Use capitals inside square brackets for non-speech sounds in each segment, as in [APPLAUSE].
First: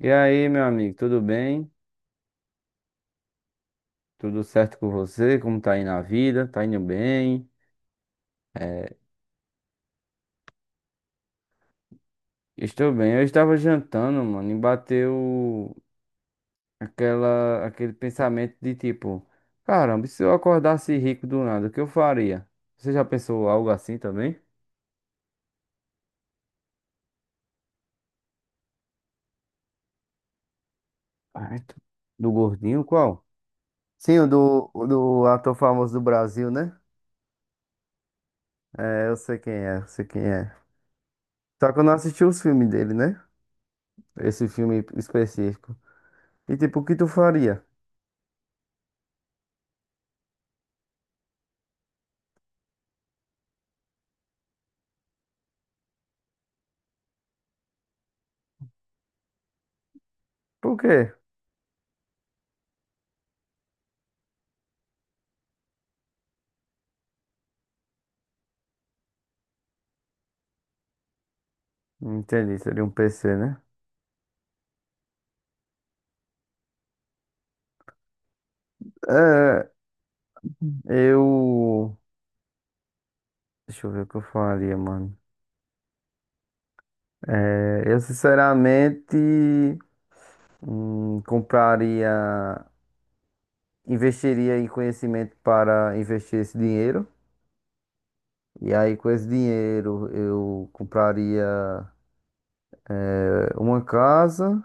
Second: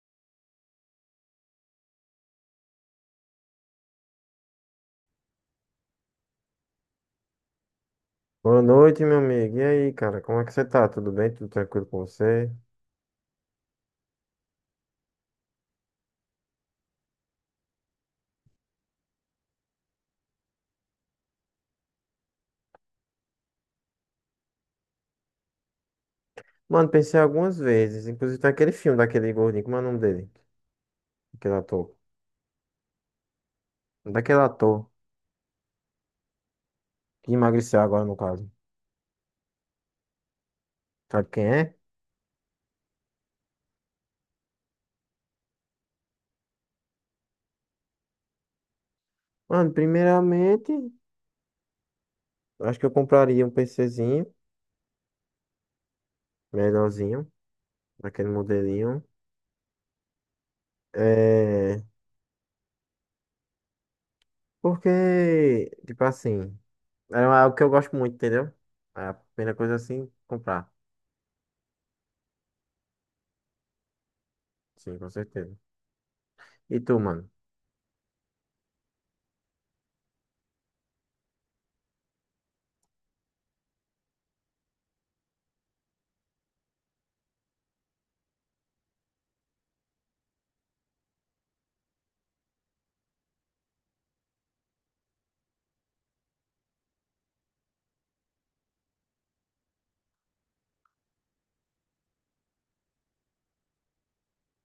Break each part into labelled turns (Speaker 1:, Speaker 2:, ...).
Speaker 1: E aí, meu amigo, tudo bem? Tudo certo com você? Como tá aí na vida? Tá indo bem?
Speaker 2: Boa
Speaker 1: É,
Speaker 2: noite, meu amigo. E aí, cara, como é que você tá? Tudo bem? Tudo tranquilo com você?
Speaker 1: estou bem. Eu estava jantando, mano, e bateu aquele pensamento de tipo, caramba, e se eu acordasse rico do nada, o que eu faria? Você já pensou algo assim também?
Speaker 2: Mano, pensei algumas vezes, inclusive tem aquele filme daquele gordinho, como é o nome dele?
Speaker 1: Ah,
Speaker 2: Aquele
Speaker 1: é tu-
Speaker 2: ator.
Speaker 1: Do gordinho, qual? Sim,
Speaker 2: Daquele
Speaker 1: o
Speaker 2: ator
Speaker 1: do ator famoso do Brasil, né?
Speaker 2: que emagreceu agora, no caso.
Speaker 1: É, eu sei quem é, eu sei quem é.
Speaker 2: Sabe quem
Speaker 1: Só
Speaker 2: é?
Speaker 1: que eu não assisti os filmes dele, né? Esse filme específico. E tipo, o que tu faria?
Speaker 2: Mano, primeiramente, acho que eu compraria um PCzinho, melhorzinho, daquele modelinho.
Speaker 1: Por quê?
Speaker 2: É... Porque, tipo assim, é algo que eu gosto muito, entendeu? É a primeira coisa assim, comprar.
Speaker 1: Entendi, seria um PC, né?
Speaker 2: Sim, com certeza. E tu, mano?
Speaker 1: É, eu. Deixa eu ver o que eu faria, mano. É, eu sinceramente compraria, investiria em conhecimento para investir esse dinheiro. E aí, com esse dinheiro, eu compraria é, uma casa.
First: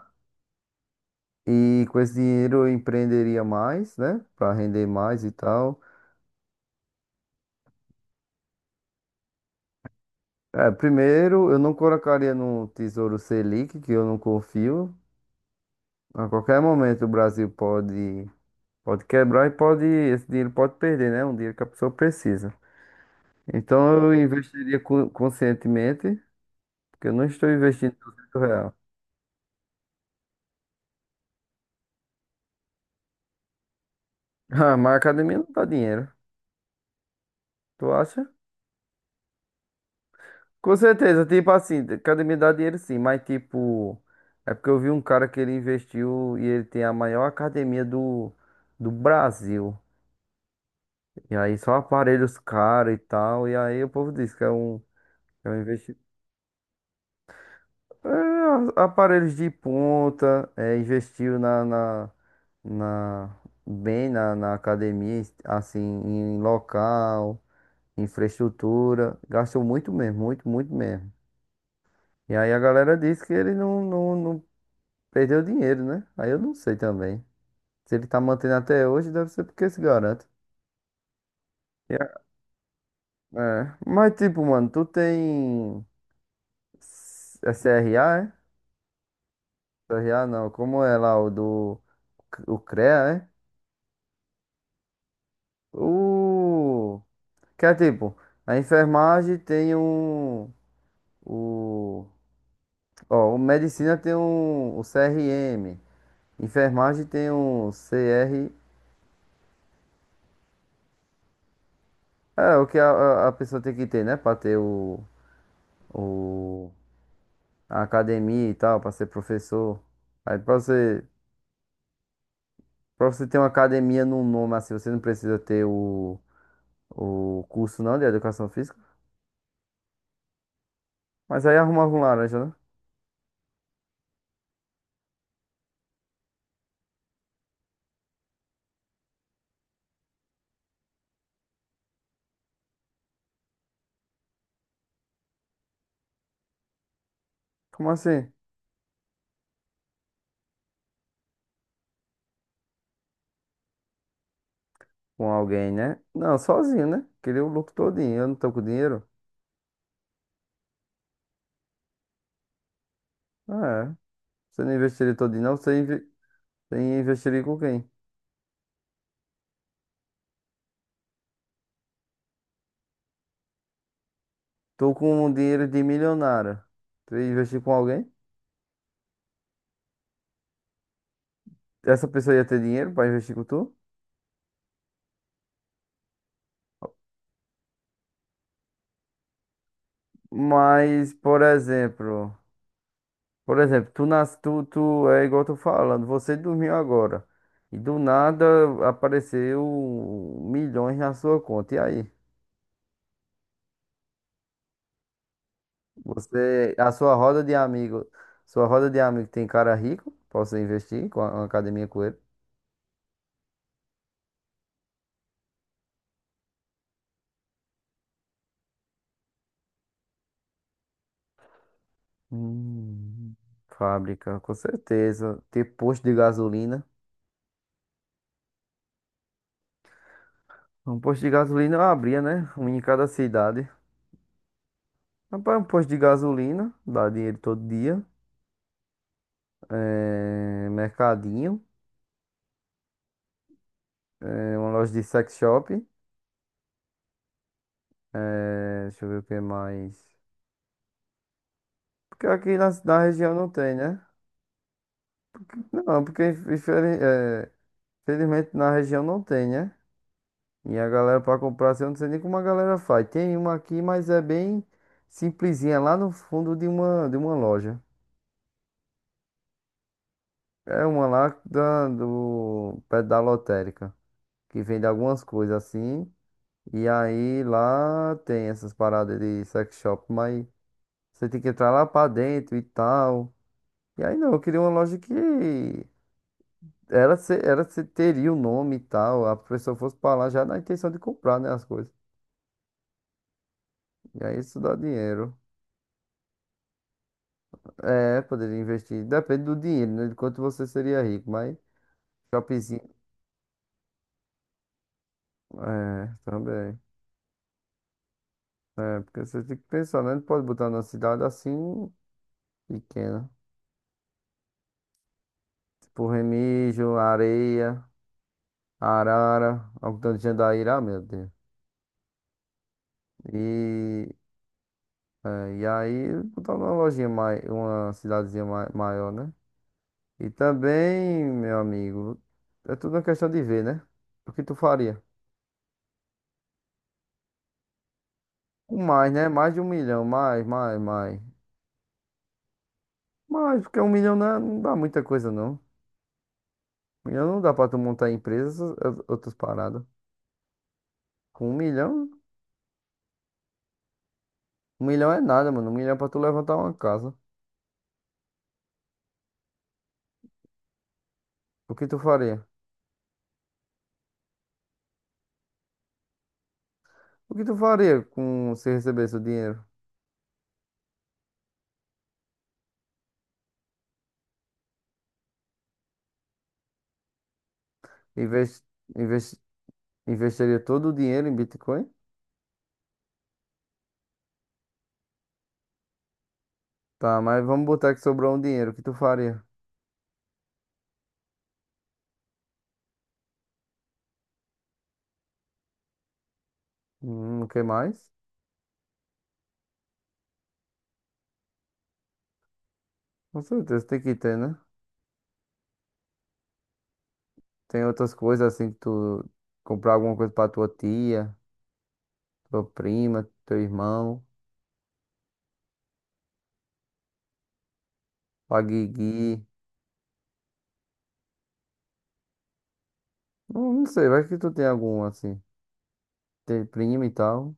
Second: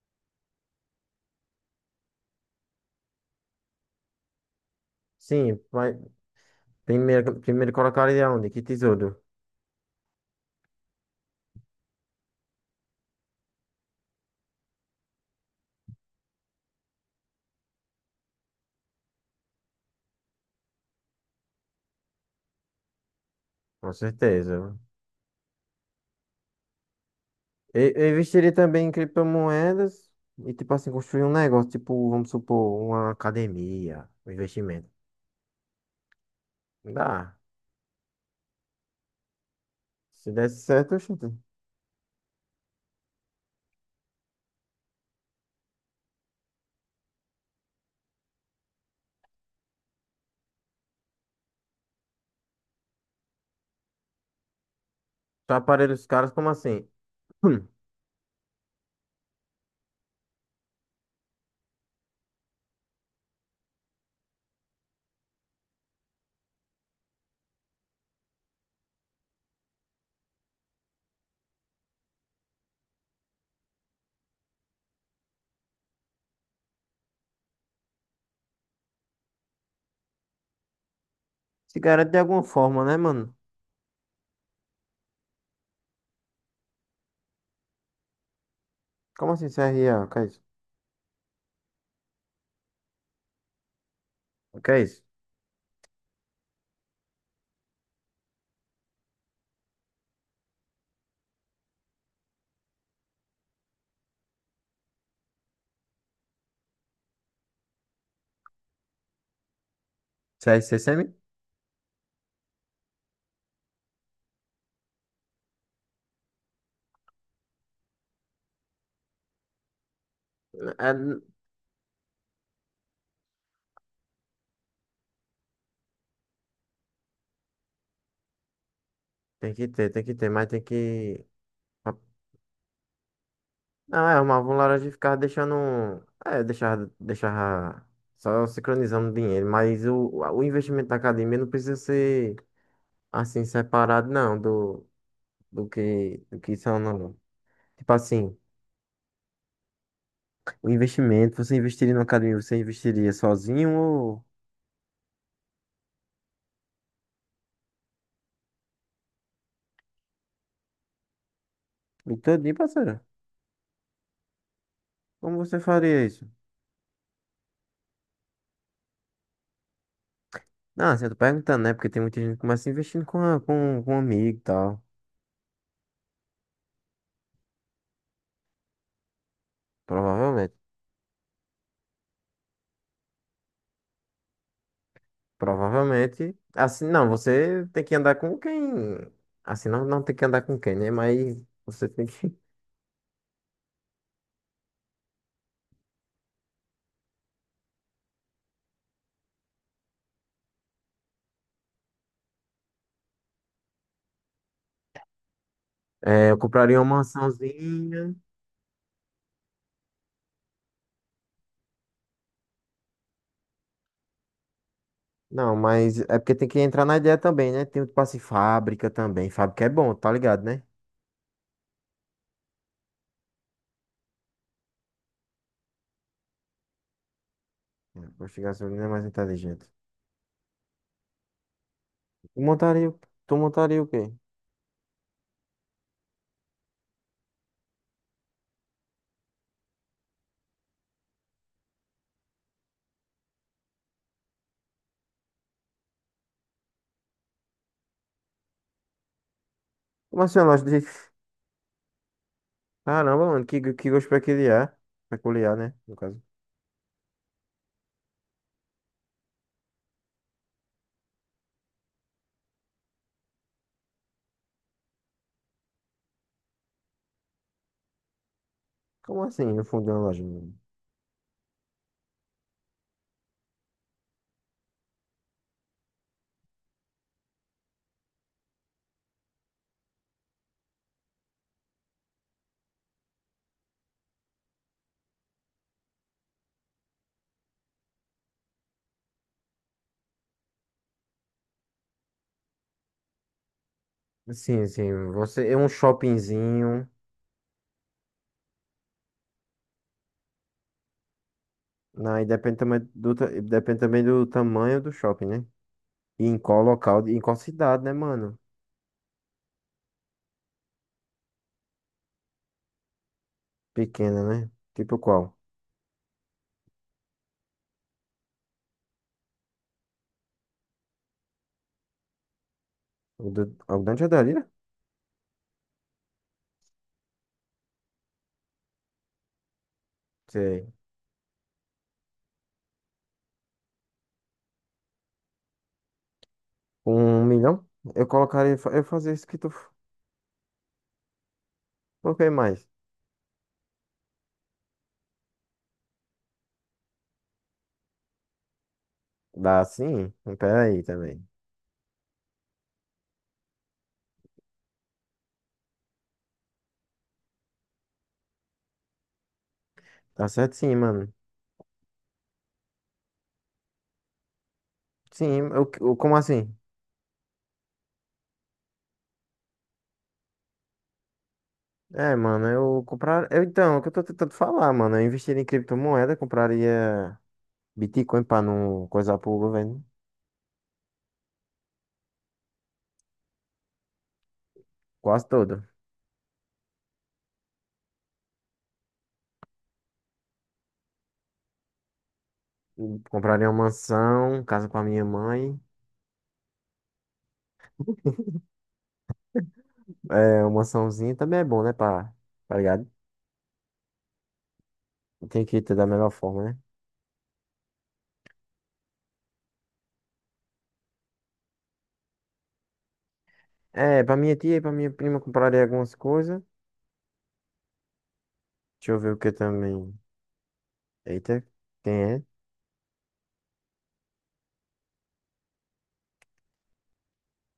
Speaker 1: E com esse dinheiro, eu empreenderia mais, né? Para render mais e
Speaker 2: Sim,
Speaker 1: tal.
Speaker 2: vai- primeiro colocaria onde? Que tesouro?
Speaker 1: É, primeiro, eu não colocaria no Tesouro Selic, que eu não confio. A qualquer momento o Brasil pode, pode quebrar e pode, esse dinheiro pode perder, né? Um dinheiro que a pessoa precisa. Então
Speaker 2: Com
Speaker 1: eu
Speaker 2: certeza.
Speaker 1: investiria co- conscientemente, porque eu não estou
Speaker 2: Eu,
Speaker 1: investindo
Speaker 2: eu
Speaker 1: 200
Speaker 2: investiria
Speaker 1: real. [LAUGHS]
Speaker 2: também em criptomoedas e, tipo assim, construir um negócio, tipo, vamos supor, uma academia, um
Speaker 1: Ah,
Speaker 2: investimento.
Speaker 1: mas a academia não dá dinheiro,
Speaker 2: Dá.
Speaker 1: tu acha?
Speaker 2: Se desse
Speaker 1: Com
Speaker 2: certo, eu.
Speaker 1: certeza, tipo assim, academia dá dinheiro sim, mas tipo, é porque eu vi um cara que ele investiu e ele tem a maior academia do, do Brasil. E aí só aparelhos caros e tal, e aí o povo diz que é
Speaker 2: Tá
Speaker 1: um
Speaker 2: aparelho
Speaker 1: investimento.
Speaker 2: os caras, como assim? [CLEARS THROAT] Hum.
Speaker 1: É, a- aparelhos de ponta, é, investiu na- bem na, na academia, assim, em local, infraestrutura, gastou muito mesmo, muito, muito mesmo. E aí a galera disse que ele não perdeu dinheiro, né? Aí eu não sei também. Se ele tá mantendo até hoje, deve ser porque se garante.
Speaker 2: Se
Speaker 1: E
Speaker 2: garante de
Speaker 1: a-
Speaker 2: alguma forma, né, mano?
Speaker 1: É, mas tipo, mano, tu tem S- é CRA, é?
Speaker 2: Como assim, CRA? O que
Speaker 1: CRA
Speaker 2: é isso?
Speaker 1: não, como é lá o do o CREA, é?
Speaker 2: O que é isso?
Speaker 1: O... Que é tipo, a enfermagem tem um... O... Ó, o medicina tem um... O CRM. Enfermagem tem um CR...
Speaker 2: CSCM?
Speaker 1: É, o que a pessoa tem que ter, né? Pra ter o... A academia e tal, pra ser professor. Aí pra
Speaker 2: É,
Speaker 1: você...
Speaker 2: n-
Speaker 1: Pra você ter uma academia num nome assim, você não precisa ter o... O curso não de educação física.
Speaker 2: Tem que ter, tem que ter, mas tem que.
Speaker 1: Mas aí arrumava um laranja, né?
Speaker 2: Não, é, arrumava um laranja e ficava deixando. É, deixava, só sincronizando dinheiro. O investimento da academia não precisa ser assim separado, não, do que são. Não.
Speaker 1: Como
Speaker 2: Tipo
Speaker 1: assim?
Speaker 2: assim, o investimento, você investiria na academia, você investiria sozinho ou
Speaker 1: Com alguém, né? Não, sozinho, né? Queria o lucro todinho. Eu não tô com dinheiro?
Speaker 2: e todinho, parceiro?
Speaker 1: Ah, é. Você não investiria
Speaker 2: Como
Speaker 1: todinho, não?
Speaker 2: você
Speaker 1: Você,
Speaker 2: faria
Speaker 1: inve...
Speaker 2: isso?
Speaker 1: você investiria com quem?
Speaker 2: Não, assim, eu tô perguntando, né? Porque tem muita gente que começa investindo com um amigo e tal.
Speaker 1: Tô com um dinheiro de milionário. Tu ia investir com alguém?
Speaker 2: Provavelmente.
Speaker 1: Essa pessoa ia ter dinheiro pra investir com tu?
Speaker 2: Provavelmente. Assim, não, você tem que andar com quem. Assim, não, não tem que andar com quem, né?
Speaker 1: Mas,
Speaker 2: Mas
Speaker 1: por
Speaker 2: você tem que.
Speaker 1: exemplo...
Speaker 2: [LAUGHS]
Speaker 1: Por exemplo, tu, nas... tu, tu... É igual eu tô falando. Você dormiu agora. E do nada apareceu milhões na sua conta. E aí?
Speaker 2: É, eu
Speaker 1: Você,
Speaker 2: compraria
Speaker 1: a
Speaker 2: uma
Speaker 1: sua roda de amigo,
Speaker 2: mansãozinha.
Speaker 1: sua roda de amigo tem cara rico? Posso investir com a, uma academia com ele?
Speaker 2: Não, mas é porque tem que entrar na ideia também, né? Tem o passe fábrica também. Fábrica é bom, tá ligado, né?
Speaker 1: Hum, fábrica, com certeza. Ter posto de gasolina.
Speaker 2: É, posto de gasolina é mais inteligente.
Speaker 1: Um posto de gasolina eu abria,
Speaker 2: Tu
Speaker 1: né? Um em
Speaker 2: montaria, o-
Speaker 1: cada
Speaker 2: Tu
Speaker 1: cidade.
Speaker 2: montaria o quê?
Speaker 1: Rapaz, um posto de gasolina, dá dinheiro todo dia. É, mercadinho. É, uma loja de sex shop. É, deixa eu ver o que mais.
Speaker 2: Como assim, uma loja de.
Speaker 1: Porque aqui na
Speaker 2: Caramba,
Speaker 1: região
Speaker 2: mano,
Speaker 1: não tem,
Speaker 2: que
Speaker 1: né?
Speaker 2: gosto peculiar. Peculiar, né? No
Speaker 1: Não,
Speaker 2: caso.
Speaker 1: porque infeliz- é, infelizmente na região não tem, né? E a galera pra comprar, assim, eu não sei nem como a galera faz. Tem uma aqui, mas é bem simplesinha, lá no fundo de uma loja.
Speaker 2: Como assim, no fundo de uma loja, mano?
Speaker 1: É uma lá da, do, perto da lotérica, que vende algumas coisas assim. E aí lá tem essas paradas de sex shop, mas você tem que entrar lá pra dentro e tal. E aí não, eu queria uma loja que era se teria o nome e tal. A pessoa fosse pra lá já na intenção de comprar, né, as coisas. E aí isso
Speaker 2: Sim,
Speaker 1: dá
Speaker 2: sim.
Speaker 1: dinheiro.
Speaker 2: Você, é um shoppingzinho.
Speaker 1: É, poderia investir. Depende do dinheiro, né? De quanto você seria rico, mas
Speaker 2: Não, e depende também
Speaker 1: shoppingzinho.
Speaker 2: depende também do tamanho do shopping, né?
Speaker 1: É,
Speaker 2: E em qual
Speaker 1: também.
Speaker 2: local, em qual cidade, né, mano?
Speaker 1: É, porque você tem que pensar, né? Não pode botar numa cidade assim pequena.
Speaker 2: Pequena, né? Tipo qual?
Speaker 1: Tipo Remígio, Areia, Arara, Algodão de Jandaíra, ah, meu Deus.
Speaker 2: O do, o Grande
Speaker 1: E,
Speaker 2: Adalira?
Speaker 1: é, e aí botar numa lojinha mais, uma cidadezinha ma- maior, né? E
Speaker 2: Sei.
Speaker 1: também, meu amigo, é tudo uma questão de ver, né? O que tu faria?
Speaker 2: 1 milhão?
Speaker 1: Com
Speaker 2: Eu
Speaker 1: mais,
Speaker 2: fazia isso
Speaker 1: né?
Speaker 2: que
Speaker 1: Mais de um milhão, mais, mais, mais.
Speaker 2: coloquei mais.
Speaker 1: Mas porque um milhão não é- não dá muita coisa, não. Um milhão não dá pra tu montar empresas, ou- outras
Speaker 2: Dá
Speaker 1: paradas.
Speaker 2: sim? Pera aí também.
Speaker 1: Com um milhão é nada, mano. Um milhão é pra tu levantar uma casa.
Speaker 2: Tá certo sim, mano.
Speaker 1: O que tu faria?
Speaker 2: Sim, como assim?
Speaker 1: O que tu faria com se recebesse o dinheiro?
Speaker 2: É, mano, eu comprar. Eu, então, é o que eu tô tentando falar, mano. Eu investiria em criptomoeda, compraria Bitcoin pra
Speaker 1: Inves-
Speaker 2: não coisar pro
Speaker 1: inves-
Speaker 2: governo.
Speaker 1: investiria todo o dinheiro em Bitcoin?
Speaker 2: Quase todo.
Speaker 1: Tá, mas vamos botar que sobrou um dinheiro. O que tu faria?
Speaker 2: Compraria uma mansão, casa com a minha mãe.
Speaker 1: O que mais?
Speaker 2: É, uma mansãozinha também é bom, né? Pra, tá ligado?
Speaker 1: Com certeza tem que ter, né?
Speaker 2: Tem que ter da melhor forma, né?
Speaker 1: Tem outras coisas assim que tu comprar alguma coisa pra tua tia, tua prima, teu
Speaker 2: É, pra
Speaker 1: irmão,
Speaker 2: minha tia e pra minha prima compraria algumas coisas.
Speaker 1: pra
Speaker 2: Deixa eu ver o que
Speaker 1: Guigui.
Speaker 2: também. Eita, quem é?
Speaker 1: Não, não sei, vai que tu tem algum assim. Tem primo e tal.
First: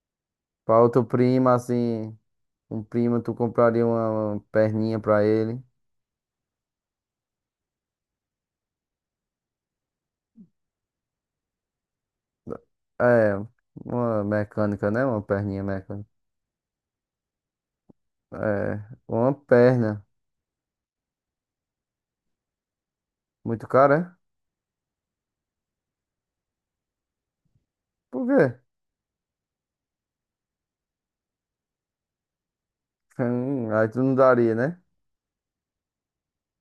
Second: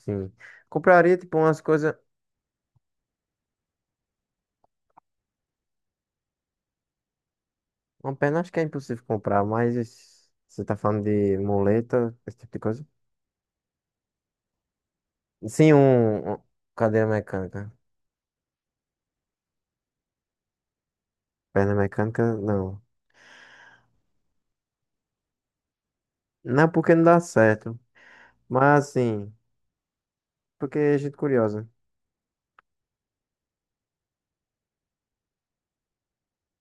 Speaker 2: Sim.
Speaker 1: Pra outro
Speaker 2: Compraria, tipo,
Speaker 1: primo,
Speaker 2: umas coisas.
Speaker 1: assim, um primo, tu compraria uma perninha pra ele.
Speaker 2: Uma perna acho que é impossível comprar, mas você tá falando de muleta, esse tipo de coisa?
Speaker 1: É, uma mecânica, né? Uma perninha
Speaker 2: Sim,
Speaker 1: mecânica.
Speaker 2: um cadeira mecânica.
Speaker 1: É, uma perna.
Speaker 2: Perna mecânica, não.
Speaker 1: Muito cara, é?
Speaker 2: Não é porque não dá certo.
Speaker 1: Por quê? [LAUGHS]
Speaker 2: Mas assim, porque é gente curiosa.
Speaker 1: Aí tu não daria, né?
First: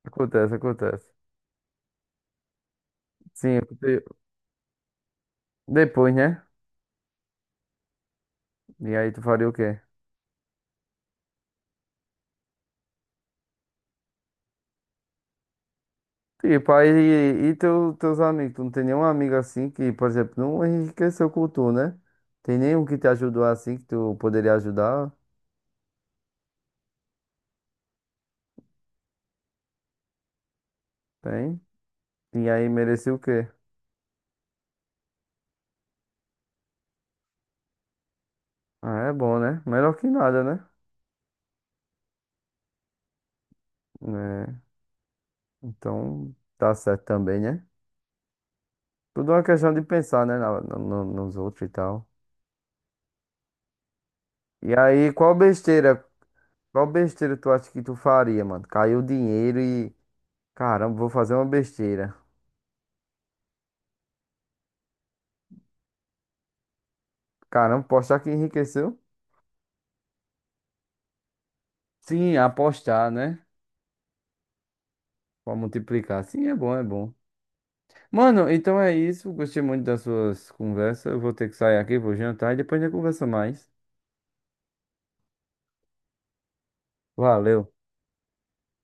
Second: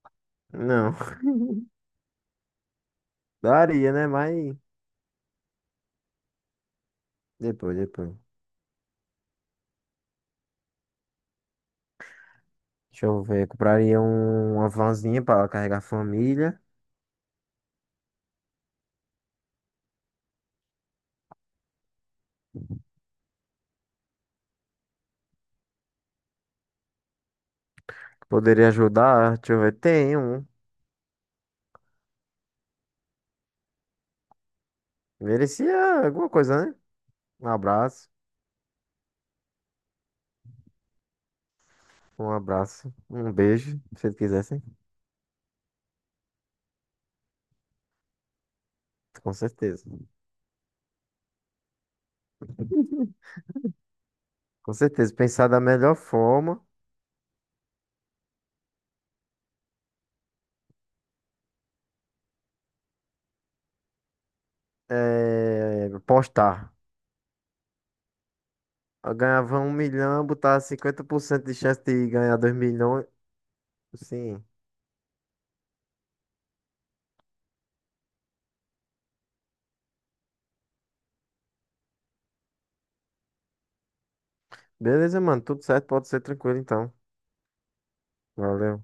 Speaker 1: Acontece,
Speaker 2: Não.
Speaker 1: acontece.
Speaker 2: [LAUGHS]
Speaker 1: Sim,
Speaker 2: Daria,
Speaker 1: eu
Speaker 2: né? Mas
Speaker 1: depois, né?
Speaker 2: depois, depois.
Speaker 1: E aí tu faria o quê?
Speaker 2: Deixa eu ver. Uma vanzinha para carregar a família.
Speaker 1: Tipo, aí, e teu, teus amigos? Tu não tem nenhum amigo assim que, por exemplo, não enriqueceu com tu, né? Tem nenhum que te ajudou assim que tu poderia ajudar?
Speaker 2: Que poderia ajudar. Deixa eu ver. Tem um.
Speaker 1: Tem? E aí merecia o quê?
Speaker 2: Merecia alguma coisa, né? Um abraço.
Speaker 1: Ah, é bom, né? Melhor que nada, né?
Speaker 2: Um abraço. Um beijo. Se eles
Speaker 1: Né?
Speaker 2: quisessem.
Speaker 1: Então, tá certo também, né? Tudo
Speaker 2: Com
Speaker 1: é uma questão de
Speaker 2: certeza.
Speaker 1: pensar, né? Nos outros e tal.
Speaker 2: Com
Speaker 1: E aí,
Speaker 2: certeza.
Speaker 1: qual
Speaker 2: Pensar da melhor
Speaker 1: besteira?
Speaker 2: forma.
Speaker 1: Qual besteira tu acha que tu faria, mano? Caiu o dinheiro e. Caramba, vou fazer uma besteira.
Speaker 2: Postar.
Speaker 1: Caramba, apostar que enriqueceu?
Speaker 2: Eu ganhava 1 milhão, botar 50% de chance de
Speaker 1: Sim,
Speaker 2: ganhar 2 milhões.
Speaker 1: apostar, né?
Speaker 2: Sim.
Speaker 1: Pra multiplicar. Sim, é bom, é bom. Mano, então é isso. Gostei muito das suas conversas. Eu vou ter que sair aqui, vou jantar e depois a gente conversa mais.
Speaker 2: Beleza, mano. Tudo certo. Pode ser tranquilo, então.
Speaker 1: Valeu.
Speaker 2: Valeu.